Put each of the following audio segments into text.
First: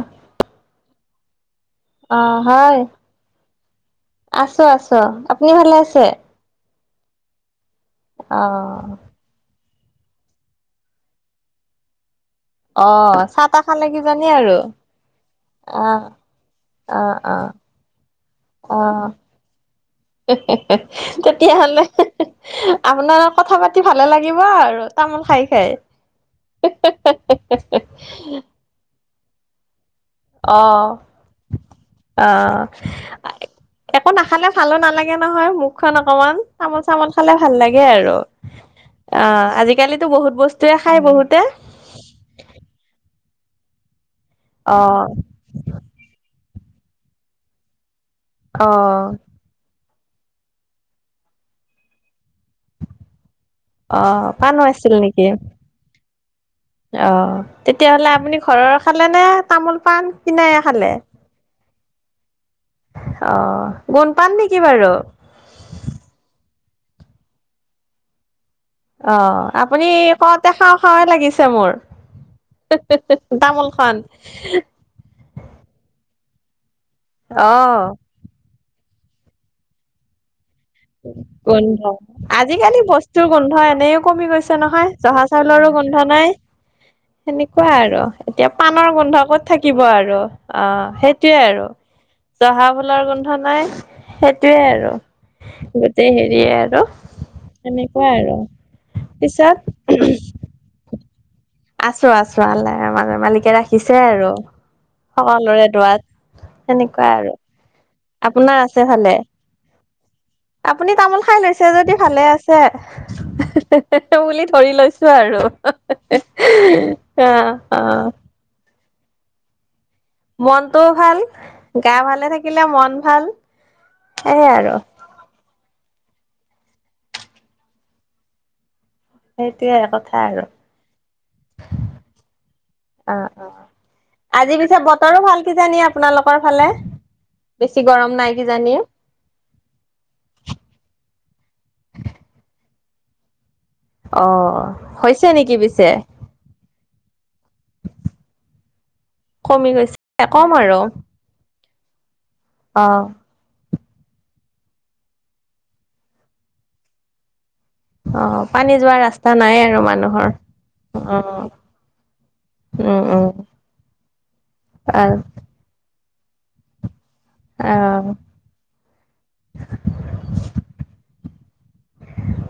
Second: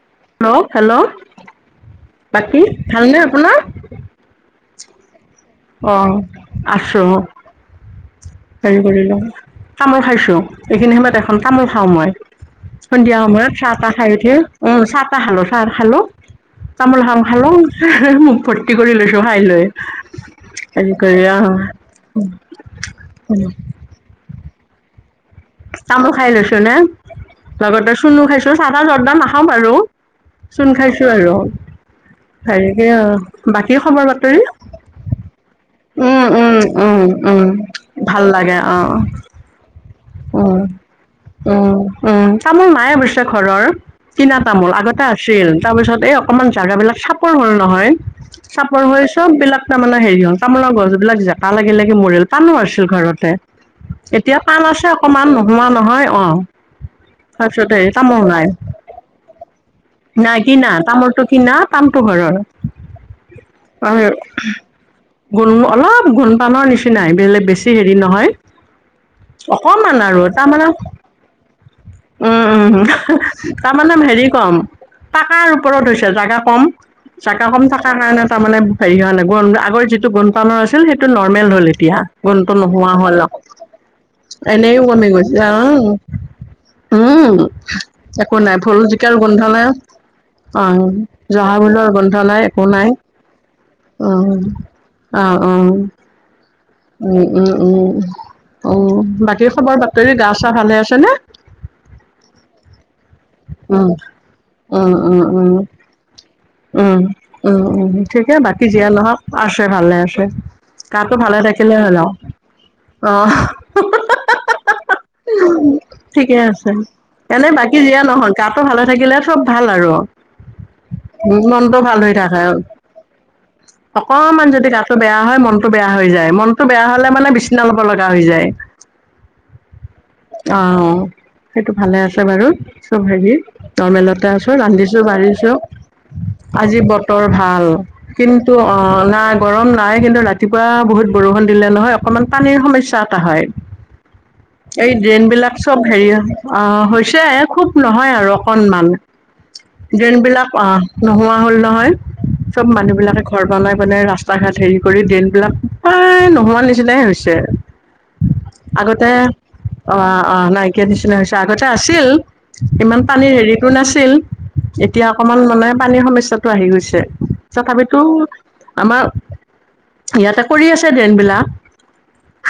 অ hello hello, অ হয়, আপোনাৰ আছো আছো আপ অ আছো, অ' হেৰি কৰিলো তামোল খাইছোঁ, এইখিনি সময়ত এখন তামোল খাওঁ মই। সন্ধিয়া অ' সময়ত চাহ খালে তাহ খাই কিজানি উঠি, আৰু উ চাহ তাহ খালো চাহ খালো। অ' তামোল অ' খন অ' খালোং, মুখ ভৰ্তি কৰি লৈছো খাই লৈ। হেৰি কৰি অ তেতিয়াাহলে আপোনাৰ কথা পাতি ভালে লাগিব আৰু, তামোল খাই খায়, তামোল খাই লৈছো চাধা জৰ্দ নাখাওঁ বাৰু চোন খাইছো আৰু, অ হেৰিকে অ বাকী খবৰ একো বাতৰি নাখালে ভালো নালাগে নহয় মোক, মুখ খন উম অকমান উম তামোল উম চামোল খালে উম ভাল লাগে আৰু ভাল লাগে অ আজি, উম উম উম তামোল নায়ে অবশ্যে ঘৰৰ। কিনা তামোল আগতে অ' আছিল তাৰ পিছত এই অকমান জাগাবিলাক চাপৰ হল নহয়, চাপৰ হৈ অ' চব বিলাক, তাৰমানে হেৰি হল তামোলৰ গছবিলাক জেপা লাগি লাগি মৰিল পানো আছিল ঘৰতে। অ পানো আছিল, হে অকমান নোহোৱা নহয়, অ। অ তাৰপিছত হেৰি তেতিয়াহ'লে তামোল আপুনি নাই, ঘৰৰ খালে নে, তামোল-পাণ নাই কিনাই কিনা, খালে? তামোলটো কিনা। পাণটো ঘৰৰ। অ, গোন্ধপাম নেকি বাৰু? গোন্ধ অলপ গোন্ধপানৰ নিচিনাই, বেলেগ বেছি হেৰি নহয়। অ, আপুনি অকমান আৰু কওঁতে, তাৰমানে খাওঁ-খাওঁৱে লাগিছে মোৰ। উম, উম। তামোলখন তাৰমানে হেৰি কম, পাকাৰ ওপৰত হৈছে। জাগা কম, জাগা অ কম থকাৰ কাৰণে তাৰমানে, হেৰি হোৱা নাই গোন্ধ আগৰ যিটো গোন্ধপানৰ আছিল, সেইটো নৰ্মেল হ'ল এতিয়া। গোন্ধটো নোহোৱা হ'ল আকৌ। হয়, এনে এনেও কমি গৈছে। অ নাই উম, সেনেকুৱা আৰু একো এতিয়া নাই ভুল পাণৰ জিকাৰ গোন্ধ ক'ত নাই। থাকিব আৰু অ সেইটোয়ে আৰু জহাভোলৰ গোন্ধ নাই, একো জহা নাই। ফুলৰ গোন্ধ নাই উম সেইটোয়ে আৰু অ অ গোটেই হেৰিয়ে আৰু উম উম উম সেনেকুৱা আৰু উম। বাকী, পিছত খবৰ বাতৰি গা-চা ভালে আছে নে? আছোঁ, আছোঁ। আল্লাহ আমাৰ মালিকে উম ৰাখিছে আৰু উম উম উম সকলোৰে দোৱাত। উম, সেনেকুৱাই আৰু। উম, উম। ঠিকে, আপোনাৰ বাকী আছে যিয়ে ভালে নহওঁক আছে ভালে আছে। আপুনি গাটো তামোল ভালে খাই লৈছে থাকিলে যদি হ'ল আৰু ভালে আছে। অ', হে হে বুলি ধৰি লৈছোঁ আৰু। ঠিকে আছে। অ এনে বাকী অ যিয়ে নহওঁক, গাটো ভালে থাকিলে চব ভাল আৰু। মনটোও ভাল। উম মনটো গা ভাল হৈ ভালে থাকে আৰু, থাকিলে মন ভাল অকনমান সেইয়াই যদি আৰু গাটো বেয়া হয় মনটো বেয়া হৈ যায়, মনটো বেয়া হ'লে মানে বিচিনা ল'ব লগা হৈ যায়। সেইটোয়ে কথা আৰু অ, সেইটো ভালে আছে বাৰু, চব অ হেৰি অ নৰ্মেলতে আজি আছোঁ পিছে ৰান্ধিছ- বতৰো ভাল বাঢ়িছো। কিজানি আপোনালোকৰ ফালে আজি বতৰ ভাল, বেছি গৰম নাই কিন্তু কিজানি আ, নাই গৰম নাই কিন্তু ৰাতিপুৱা বহুত বৰষুণ দিলে নহয়, অকনমান পানীৰ সমস্যা এটা হয়। অ, এই হৈছে ড্ৰেইনবিলাক নেকি চব পিছে হেৰি, অ, হৈছে। খুব নহয় আৰু অকনমান। কমি গৈছে, ড্ৰেইন বিলাক ক'ম অ আৰু। নোহোৱা হ'ল নহয়, চব, অ মানুহবিলাকে ঘৰ বনাই-বনাই ৰাস্তা-ঘাট হেৰি কৰি ড্ৰেইনবিলাক, প্ৰায় নোহোৱা নিচিনাই হৈছে। অ পানী যোৱা আগতে, ৰাস্তা নাই আৰু অ, মানুহৰ অ, নাইকিয়া নিচিনা অ হৈছে, আগতে আছিল। ইমান উম উম পানীৰ হেৰিতো নাছিল। অ এতিয়া অকমান মানে পানীৰ সমস্যাটো আহি গৈছে, তথাপিতো আমাৰ ইয়াতে কৰি আছে, ড্ৰেনবিলাক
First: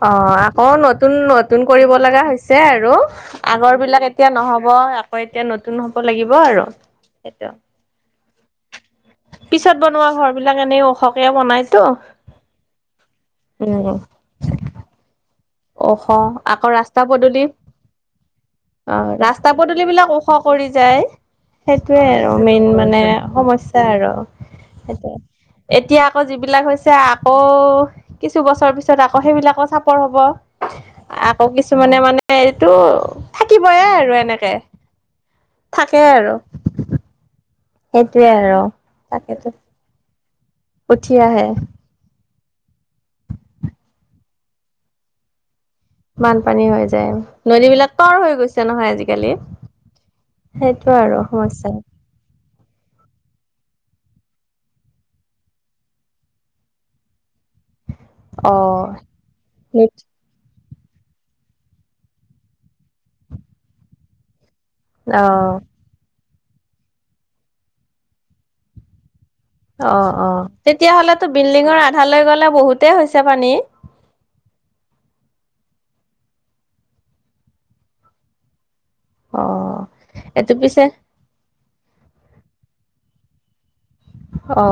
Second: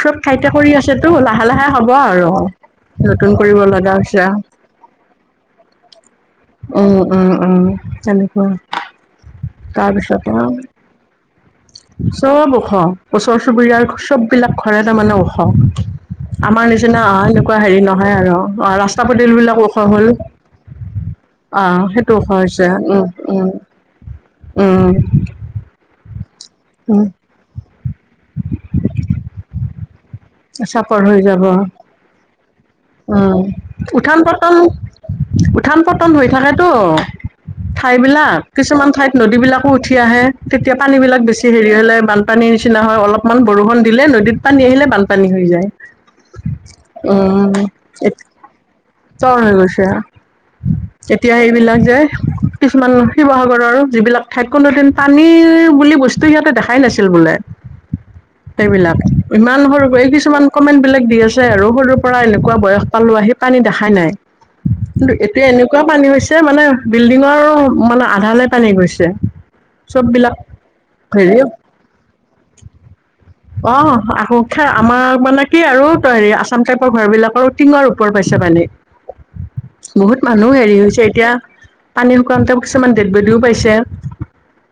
অ, আকৌ নতুন, নতুন কৰিব লগা আৰু হৈছে আৰু, নতুন কৰিব লগা আগৰবিলাক হৈছে এতিয়া নহ'ব, এক হয়, এতিয়া নতুন হব লাগিব আৰু, উম, উম, সেইটো। উম, [inaudible] পিছত বনোৱা ঘৰ তাৰপিছত আৰু, বিলাক এনেই ওখকে বনাইতো চ'ব ওখ ওচৰ-চুবুৰীয়াৰ উম চ চ'ব বিলাক ঘৰে তাৰমানে ও খ, ওখ আকৌ আমাৰ ৰাস্তা নিচিনা অ, পদূলি এনেকুৱা হেৰি নহয় আৰু, অ, ৰাস্তা পদূলিবিলাকো ওখ হ'ল। কৰি যায়। অ, সেইটো সজ উম মানে সমস্যা আৰু উম সেইটোৱে। এতিয়া আকৌ যিবিলাক হৈছে, উম আক অ, কিছু বছৰ পিছত আকৌ সেইবিলাকো চাপৰ হ'ব। চাপৰ হৈ যাব আকৌ কিছুমানে মানে এইটো, উম থাকিবয়ে আৰু উঠান এনেকে। পতন উঠান, থাকে পতন, হৈ আৰু থাকে তো, সেইটোৱে ঠাইবিলাক, আৰু কিছুমান ঠাইত তাকেতো নদীবিলাকো উঠি আহে। তেতিয়া পানী উঠি বিলাক আহে বেছি হেৰি হ'লে, বানপানীৰ নিচিনা হয়, অলপমান বৰষুণ দিলে নদীত পানী আহিলে বান পানী হৈ যায়। বানপানী হৈ যায়, নদীবলাক ত, আৰু হৈ গৈছে নহয় আজি। তৰ, হৈ গৈছে, আৰু এতিয়া সমস্যা সেইবিলাক যে। কিছুমান শিৱসাগৰৰ যিবিলাক ঠাইত কোনো দিন, পানীৰ বুলি বস্তু সিহঁতে দেখাই নাছিল বোলে। অ সেইবিলাক, ইমান সৰু এই কিছুমান কমেণ্টবিলাক দি আছে আৰু সৰুৰ পৰা এনেকুৱা বয়স পালো আহি পানী দেখাই নাই। কিন্তু, এতিয়া অ এনেক কোৱা, পানী হৈছে মানে বিল্ডিঙৰ মানে, আধালৈ পানী গৈছে। অ, চব অ, বিলাক তেতিয়াহ'লে তো, হেৰি বিল্ডিঙৰ আধালৈ গ'লে বহুতেই হৈছে পানী। অ, আহোঁ, খে, আমাৰ মানে কি আৰু ত, হেৰি আচাম টাইপৰ ঘৰ বিলাকৰ টিঙৰ ওপৰ পাইছে পানী। অ বহুত এইটো মানুহ হেৰি পিছে হৈছে, এতিয়া পানী শুকাওঁতে কিছুমান ডেডবডিও পাইছে। অ,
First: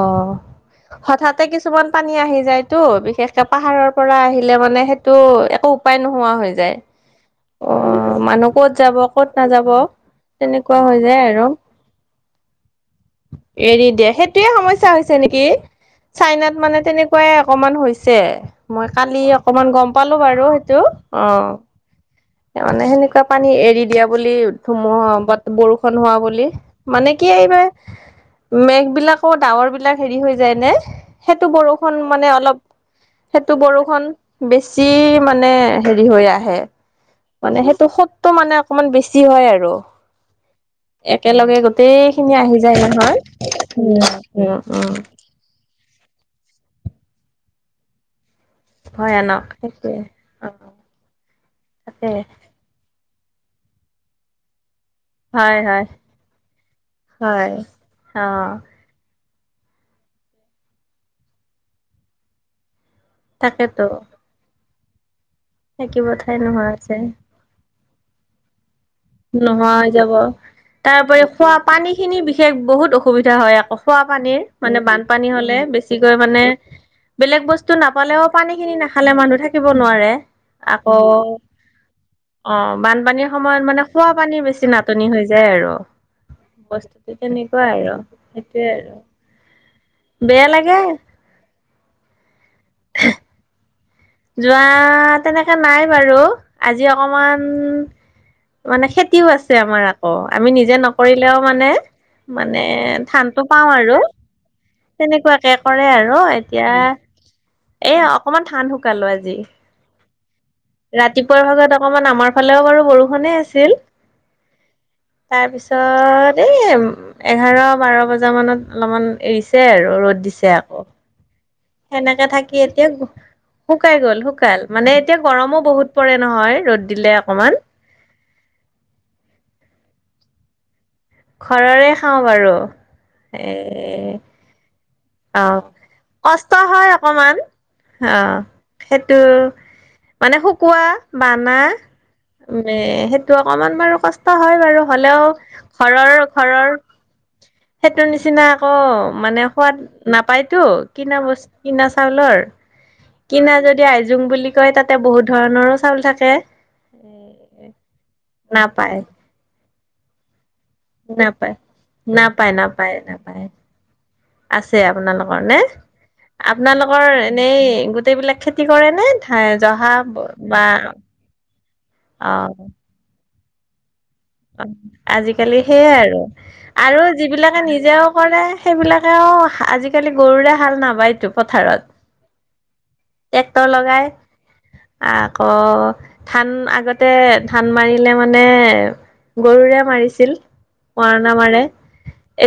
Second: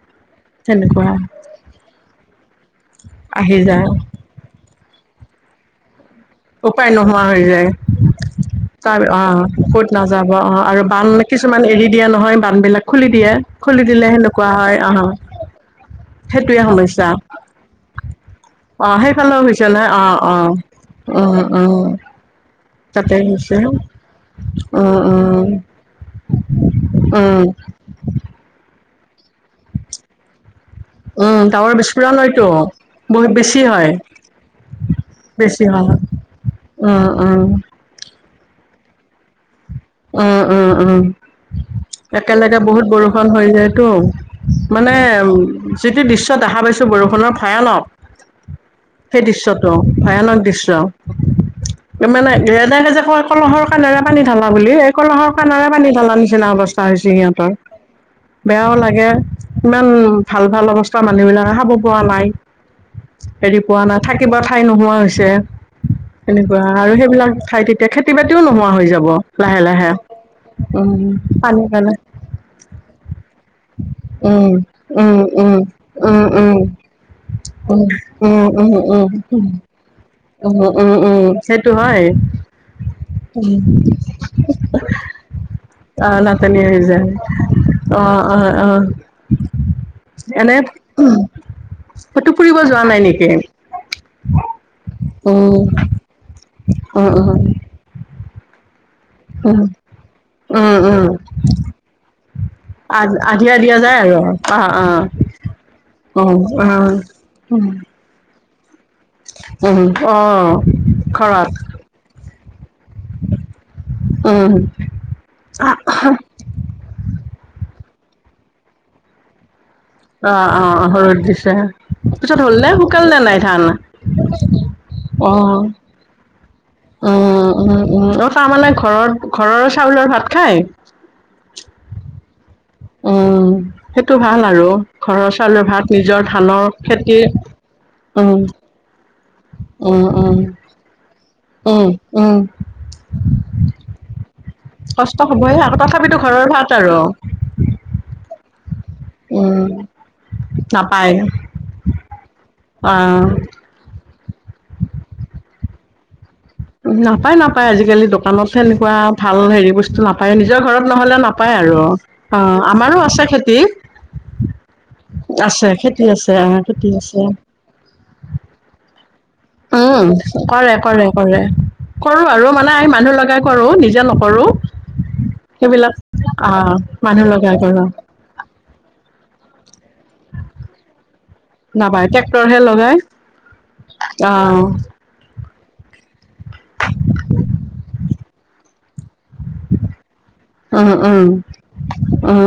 তেনেকুৱা হঠাতে কিছুমান পানী আহি যায়তো, বিশ একে আহি যায় পাহাৰৰ পৰা আহিলে মানে, সেইটো একো উপায় নোহোৱা হৈ যায় উপায় নোহোৱা হৈ যায়, অ মানুহ ক'ত যাব তাৰ ক'ত অ', নাযাব ক'ত নাযাব অ, তেনেকুৱা আৰু হৈ বান যায় আৰু কিছুমান এৰি দিয়ে নহয়, বান বিলাক। খুলি দিয়ে, খুলি এৰি দিলে দিয়ে সেইটোয়ে সেনেকুৱা হয়, সমস্যা আ, হ হৈছে নেকি চাইনাত মানে তেনেকুৱাই অকমান হৈছে, মই অ কালি সেইফালেও হৈছে অকমান গম নহয় পালোঁ বাৰু সেইটো। অ অ। তাৰ মানে তাতে হেনেকুৱা পানী হৈছে এৰি দিয়া বুলি, উম ধুমুহা উম বাট বৰষুণ হোৱা বুলি, মানে কি উম এইবোৰ মেঘ বিলাকো ডাৱৰ বিলাক হেৰি হৈ যায় নে? উম সেইটো ডাৱৰ বৰষুণ বিস্ফোৰণ মানে হয়তো অলপ বহুত সেইটো বেছি হয় বৰষুন বেছি মানে হেৰি হৈ আহে। অ'অ উম। মানে হেইটো সতটো মানে অকমান বেছি হয় আৰু। অ' অ' অ'। একেলগে গোটেই খিনি আহি একেলগে যায় বহুত নহয় বৰষুণ হৈ যায় টো। উম মানে উম যিটো দৃশ্য দেখা পাইছোঁ বৰষুণৰ ভয়ানক। সেই ভয়ানক দৃশ্যটো সেইটোৱে ভয়ানক অ দৃশ্য। তাকে মানে নিজে নিজে হোৱা, কলহৰ [unintelligible] পানী ঢালা বুলি, এই কলহৰ হয় কাণেৰে হয় পানী ঢালা নিচিনা অৱস্থা হৈছি সিহঁতৰ। হয় অ বেয়াও লাগে! ইমান ভাল ভাল অৱস্থা মানুহ বিলাকে খাব পোৱা নাই, হেৰি পোৱা তাকেতো নাই, থাক কিব ঠাই নোহোৱা হৈছে থাকিব ঠাই হেনেকুৱা, নোহোৱা আৰু হৈছে সেইবিলাক ঠাইত এত খেতি বাতিও নোহোৱা হৈ যাব। লাহে নোহোৱা লাহে হৈ যাব। উম তাৰওপৰিও খোৱা পানীৰ পানী কাৰণে খিনি বিশেষ বহুত অসুবিধা হয়, আকৌ খোৱা পানীৰ, উম মানে উম বানপানী হলে উম বেছি, কি কয় উম মানে, উম বেলেগ বস্তু উম নাপালেও উম উম পানীখিনি উম নাখালে মানুহ থাকিব নোৱাৰে। উম উম আকৌ উম সেইটো হয় অ' বানপানীৰ সময়ত মানে, খোৱা পানীৰ বেছি নাটনি হৈ যায় আৰু। অ নাটনি হৈ যায়। বস্তুটো তেনেকুৱা আৰু অ অ সেইটোয়ে অ। আৰু বেয়া এনেই, লাগে। ক'তো ফুৰিব যোৱা নাই নেকি? যোৱা তেনেক উম নাই বাৰু, আজি উম অকমান মানে খেতিও উম আছে উম আমাৰ আক', আমি উম নিজে উম নকৰিলেও মানে, মানে আ ধানটো আধিয়া পাওঁ দিয়া যায় আৰু অ অ তেনেকুৱাকে কৰে আৰু, এতিয়া! অহ। এ অকমান ধান শুকালো আজি, উহ হ, অ' [unintelligible] অ' ৰাতিপুৱাৰ ভাগত অকমান আমাৰ ফালেও বাৰু বৰষুণে আছিল! উম তাৰ পিছত, এই এঘাৰ বাৰ বজা মানত অলপমান এৰিছে, তিয়াহে আৰু ৰ'দ অ দিছে আকৌ। অ ৰ'দ দিছে। সেনেকে পিছত থাকি হ'ল নে এতিয়া শুকাল নে নাই ধান শুকাই গল শুকাল। মানে এতিয়া গৰমো বহুত। পৰে নহয় ৰ'দ, দিলে অঁ অকমান অঁ অঁ অ তাৰমানে ঘৰত ঘৰৰ চাউলৰ ভাত খাই। ঘৰৰে খাওঁ বাৰু। অঁ সেইটো এ ভাল আৰু। ঘৰৰ অ, চাউলৰ ভাত নিজৰ কষ্ট ধানৰ হয় খেতি অকমান। উম, অহ সেইটো উম, উম, মানে শুকুৱা বানা উম, উম, উ, এ সেইটো অকমান বাৰু কষ্ট হয় বাৰু, কষ্ট হ'লেও হ'বই আকৌ ঘৰৰ তথাপিতো ভাত ঘৰৰ। আৰু সেইটো নিচিনা আকৌ মানে উম, সোৱাদ। নাপাই টো নাপায় কিনা বস্তু কিনা চাউলৰ অ', কিন [unintelligible] যদি আইজোং বুলি কয়, তাতে বহুত ধৰণৰো চাউল থাকে। নাপাই নাপাই আজিকালি দোকানত সেনেকুৱা নাপায় ভাল হেৰি বস্তু নাপাই নিজৰ ঘৰত নহ'লে নাপায় আৰু, অ নাপায় নাপায় আমাৰো আছে নাপায় খেতি আছে আপোনালোকৰ নে আছে খেতি আছে অ খেতি আপোনালোকৰ আছে। এনেই গোটেইবিলাক খেতি কৰে নে? ধান জহা উম বা কৰে কৰে কৰে কৰো অ আৰু মানে মানুহ লগাই কৰো নিজে নকৰো। অ আজিকালি সেইবিলাক সেইয়াই আৰু, অ', আৰু মানুহ লগাই যিবিলাকে কৰো নিজেও কৰে সেইবিলাকেও আজি কালি গৰুৰে হাল নাবায়টো পথাৰত, নাপায় টেক্টৰ লগাই অ। আকৌ ধান আগতে, ধান মাৰিলে মানে গৰুৰে মাৰিছিল উম উম মৰণা মাৰে,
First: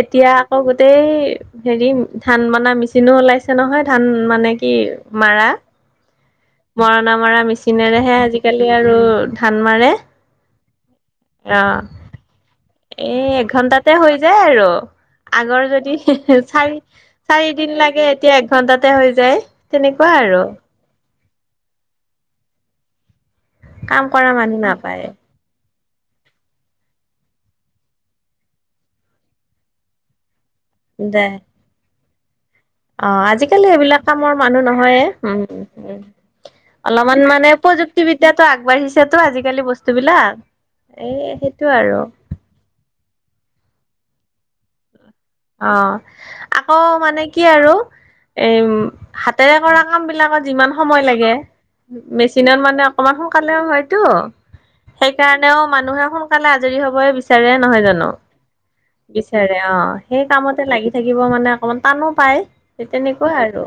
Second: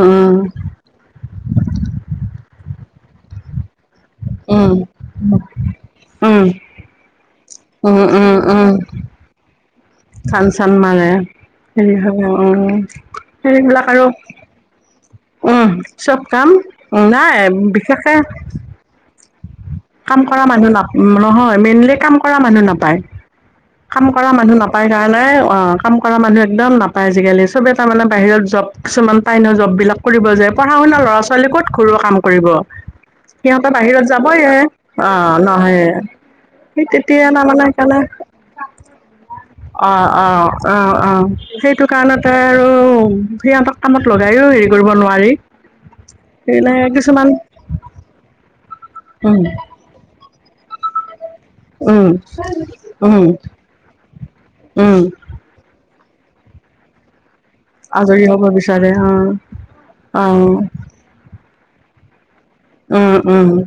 এতিয়া আকৌ গোটেই হেৰি, ধান মনা মেচিনো ওলাইছে নহয় ধান মানে কি উম মাৰা উম মৰণা মৰা উম উম মেচিনেৰেহে উম আজিকালি উম আৰু ধান মাৰে। ধান চান মাৰে। অ, হেৰি হ'ব উম এই সেইবিলাক এঘন্টাতে আৰু হৈ যায় আৰু। আগৰ উম যদি হিঁ চব হিঁ কাম চাৰি নাই চাৰি দিন লাগে বিশেষকে এতিয়া একঘন্টাতে হৈ যায়। তেনেকুৱা কাম কৰা আৰু মানুহ নাপ নহয় মেইনলি কাম কৰা মানুহ নাপায়। কাম কৰা মানুহ নাপায় কাৰণে, অ কাম কৰা মানুহ একদম নাপায় আজিকালি চবে তাৰ মানে বাহিৰত জব কিছুমান পাই নহয় জব বিলাক। কৰিব যায়, পঢ়া শুনা ল'ৰা দে ছোৱালী ক'ত ঘৰুৱা কাম কৰিব। অ সিহঁতে আজিকালি সেইবিলাক বাহিৰত কামৰ যাবয়ে মানুহ নহয়। এ অ ওম ওম নহয় ওম, সেই অলপমান তেতিয়া মানে তাৰমানে সেইকাৰণে প্ৰযুক্তিবিদ্যাটো আগবাঢ়িছে টো আজিকালি অ অ বস্তুবিলাক অ এ অ সেইটো আৰু কাৰণ তে আৰু সিহঁতক কামত লগাইয়ো হেৰি কৰিব নোৱাৰি। অ আকৌ সেইবিলাক মানে কিছুমান কি আৰু এই উম, হাতেৰে কৰা কাম বিলাকত যিমান সময় লাগে, উম, মেচিনত মানে অকমান উম, সোনকালেও হয়তো উম। সেইকাৰণেও মানুহে সোনকালে আজৰি হবই বিচাৰে নহয় জানো, আজৰি হ'ব বিচাৰে অ', বিচাৰে অ সেই অ', কামতে লাগি থাকিব মানে অকমান টানো পায়। সেই উম, তেনেকুৱা উম, আৰু,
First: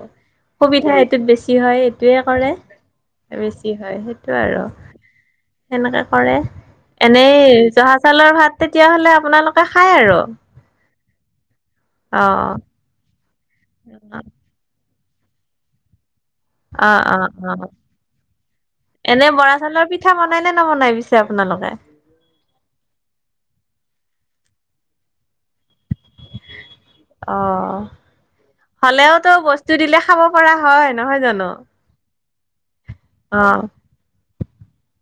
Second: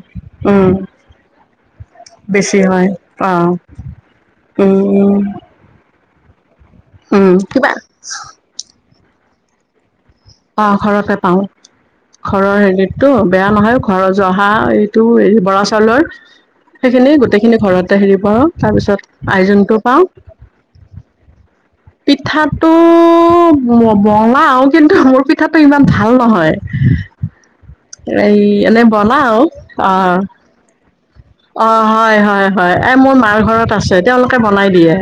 উম, সুবিধা সেইটোত বেছি হয় সেইটোৱে কৰে। বেছি হয় অ', বেছি হয় সেইটোৱে আৰু উম, উম, সেনেকা কৰে। উম, এনেই কিবা জহা চাউলৰ ভাত তেতিয়াহলে আপোনালোকে খাই আৰু! অ ঘৰতে পাও, অ'। ঘৰৰ হেৰিতটো বেয়া নহয় ঘৰৰ জহা এই টো এই বৰা চাউলৰ। অ', সেইখিনি অ', গোটেইখিনি অ', ঘৰতে হেৰি কৰো, তাৰপিছত এনে বৰা আইজুংটো চাউলৰ পাওঁ। পিঠা বনাই নে নবনাই পিছে আপোনালোকে? পিঠাটো বনাও, কিন্তু মোৰ পিঠাটো ইমান ভাল নহয়। অ', এই এনে হলেওঁতো বনাও বস্তু দিলে খাব অ', পৰা হয়, নহয় জানো? অ', হয়, হয়। হয়, এ, মোৰ মাৰ অ', ঘৰত আছে। তেওঁলোকে বনাই দিয়ে।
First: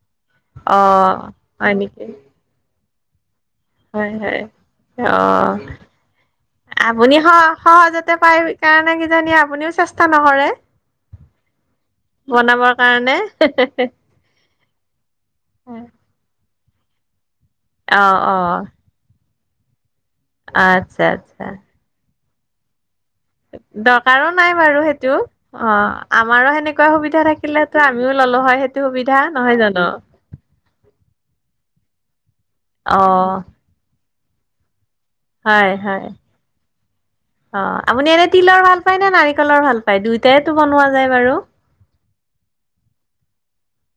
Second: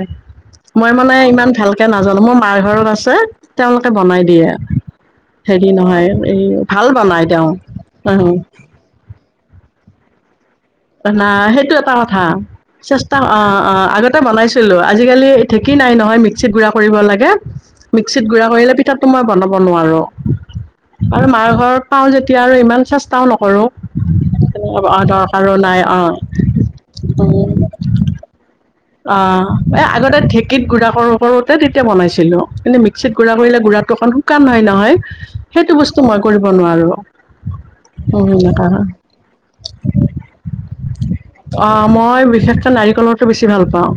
মই মানে অ', ইমান হয় ভালকে নেকি? নাজানো, মই মাৰঘৰত আছে, তেওঁলোকে হয়, বনাই হয়। দিয়ে। অ', হেৰি নহয়, এই ভাল আপুনি বনাই তেওঁ, সহ-সহজতে আহ পাই কাৰণে কিজানি আপুনিও চেষ্টা নকৰে। না, সেইটো এটা কথা, বনাবৰ কাৰণে? চেষ্টা অ', অ' আগতে আগতে বনাইছিলো, আজিকালি ঢেকি নাই নহয়, মিক্সিত গুড়া কৰিব লাগে, অ', মিক্সিত গুড়া অ', কৰিলে পি ঠাটো মই বনাব নোৱাৰো। আচ্ছা, আৰু আচ্ছা। মাৰ ঘৰত পাওঁ যেতিয়া আৰু ইমান চে ষ্টাও নকৰো দৰকাৰো নাই বাৰু সেইটো [unintelligible] অ', আমাৰো সেনেকুৱা সুবিধা থাকিলেতো আমিও ললো হয়। সুবিধা অ', নহয় জানো এই আগতে ঢে কীত গুড়া কৰোতে তেতিয়া বনাইছিলো, কিন্তু অ মিক্সিত গুড়া কৰিলে গুড়াটো অলপ শুকান হয় নহয়। সেইটো হয় বস্তু হয় মই কৰিব নোৱাৰো। অ', আপুনি এনে তিলৰ ভাল পায় নে নাৰিকলৰ ভাল পায়? দুয়োটাই তো বনোৱা যায় বাৰু। অ', মই বিশেষকে নাৰিকলৰটো বেছি ভাল পাওঁ,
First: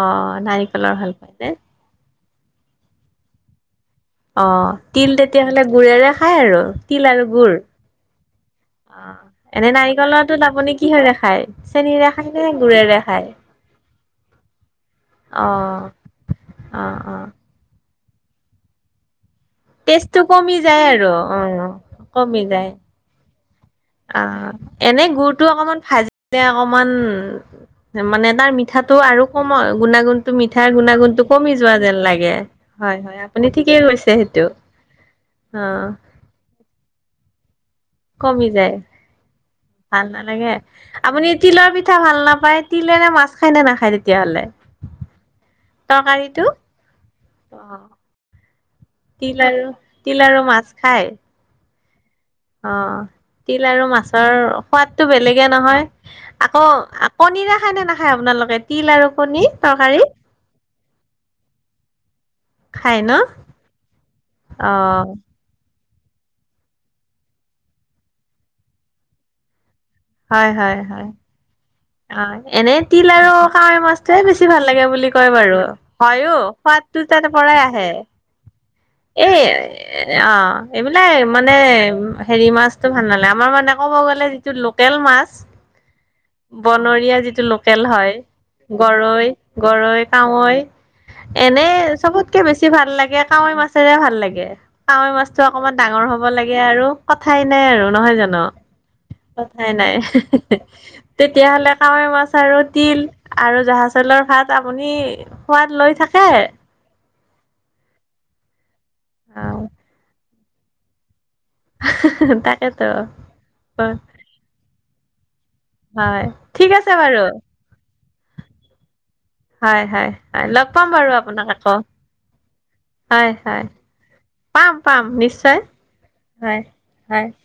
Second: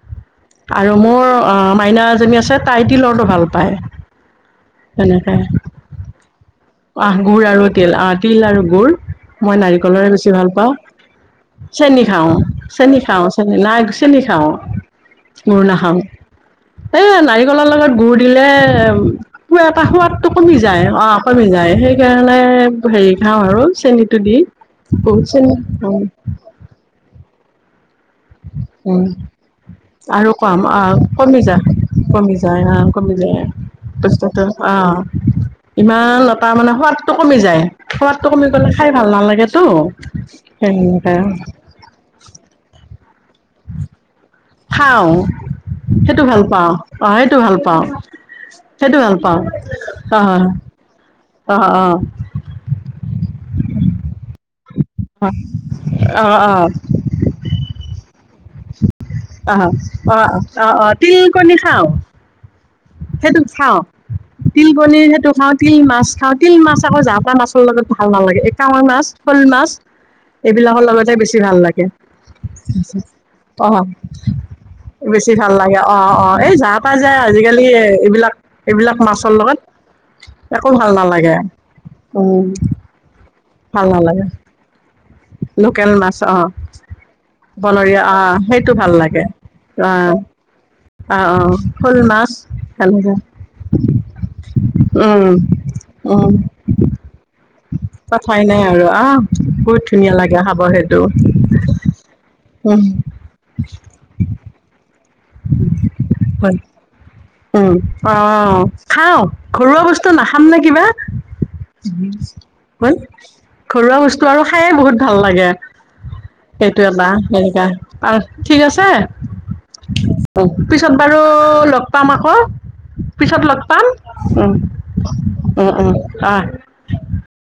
অ নাৰিকলৰ আৰু ভাল মোৰ পায় নে আ মাইনা এজনী আছে তাই তিলৰটো ভাল পায়। অহ, তিল তেনেকে তেতিয়াহ'লে গুৰেৰে খায় আৰু? আহ, গুৰ আৰু তিল, আহ, তিল আৰু গুৰ, অ মই এনে নাৰিকলৰে বেছি নাৰিকলৰটোত ভাল আপুনি পাওঁ। কিহেৰে খায় চেনী চেনিৰে খায় খাওঁ, নে গুৰেৰে চেনী খায় খাওঁ, চেনি নাই চেনী খাওঁ, অ গুৰ নাখাওঁ। এ অ', অ'। নাৰিকলৰ লগত গুড় দিলে এটা সোৱাদটো কমি যায় অ'। কমি যায়, সেইকাৰণে কমি যায় হেৰি খাওঁ আৰু। চেনীটো দি আহ [unintelligible] অকণমান মানে, তাৰ মিঠাটো উম আৰু কম, আৰু গুণাগুণতো কম মিঠাৰ অ গুণাগুণটো কমি যায় যোৱা যেন লাগে। কমি যায়, হা হয় কমি হয় যায়, আপুনি ঠিকেই কৈছে সেইটো অ', অ ইমান তাৰমানে সোৱাদটো কমি যায়। সোৱাদটো কমি গ'লে খাই ভাল নালাগেটো, ভাল নালাগে। সেই আপুনি সেইকাৰণে। তিলৰ পিঠা ভাল নাপায়। তিলেৰে মাছ খায় নে নাখায় তেতিয়াহ'লে? খাওঁ, সেইটো ভাল তৰকাৰীটো পাওঁ, অ' সেইটো ভাল অ পাওঁ। সেইটো ভাল তিল পাওঁ আৰু তিল আৰু অ', মাছ খায় অ', অ'। অ', তিল আৰু মাছৰ সোৱাদটো বেলেগে নহয়, অ অ অ আকৌ কনীৰে খায় নে নাখায় আপোনালোকে? তিল আৰু কণী? আহ, তৰকাৰী অ', অ', অ', তিল কণী খাওঁ। খায় ন? সেইটো খাওঁ। তিল কনীৰ অ', সেইটো খাওঁ। তিল মাছ খাওঁ। তিল মাছ আকৌ যা তা মাছৰ লগত ভাল নালাগে। কাৱৈ মাছ, শ'ল মাছ। হয়, হয়, এইবিলাকৰ হয়। লগতে বেছি ভাল লাগে। অ', এনেই তিল আৰু অ কাৱৈ মাছটো বেছি ভাল লাগে বুলি কয় বাৰু, হয়ও সোৱাদ খোৱা যায় আজিকালি আহে এইবিলাক এইবিলাক এই মাছৰ লগত অ' একো ভাল এইবিলাক নালাগে মানে উম হেৰি মাছ টো ভাল নালাগে আমাৰ মানে ভাল ক'ব গ'লে নালাগে যিটো লোকেল মাছ। লোকেল মাছ অ বনৰীয়া যিটো লোকেল বনৰীয়া হয় অ সেইটো ভাল লাগে গৰৈ, অ গৰৈ, কাৱৈ, অ অ এনে শ'ল মাছ চবতকৈ বেছি ভাল লাগে কাৱৈ মাছেৰে ভাল লাগে, কাৱৈ উম মাছটো অকণমান ডাঙৰ হ'ব উম লাগে, আৰু কথাই নাই। আৰু নহয় কথাই জানো, নাই আৰু আহ কথাই বহুত নাই। ধুনীয়া লাগে খাব সেইটো তেতিয়াহ'লে কাৱৈ মাছ আৰু উম তিল আৰু জহা চাউলৰ ভাত আপুনি সোৱাদ লৈ থাকে? হয়। উম অ খাওঁ অ ঘৰুৱা বস্তু নাখাম নে কিবা। তাকেতো হোঁ ঘৰুৱা বস্তু আৰু খায়ে বহুত ভাল লাগে। হয় ঠিক সেইটো এ আছে বা বাৰু সেনেকা আৰু ঠিক আছে। হয় হয় হয় অ'। লগ পাম পিছত বাৰু আপোনাক আকৌ লগ পাম আকৌ হয় পিছত হয় লগ পাম। পাম পাম নিশ্চয় উম উম অ'। হয় হয়।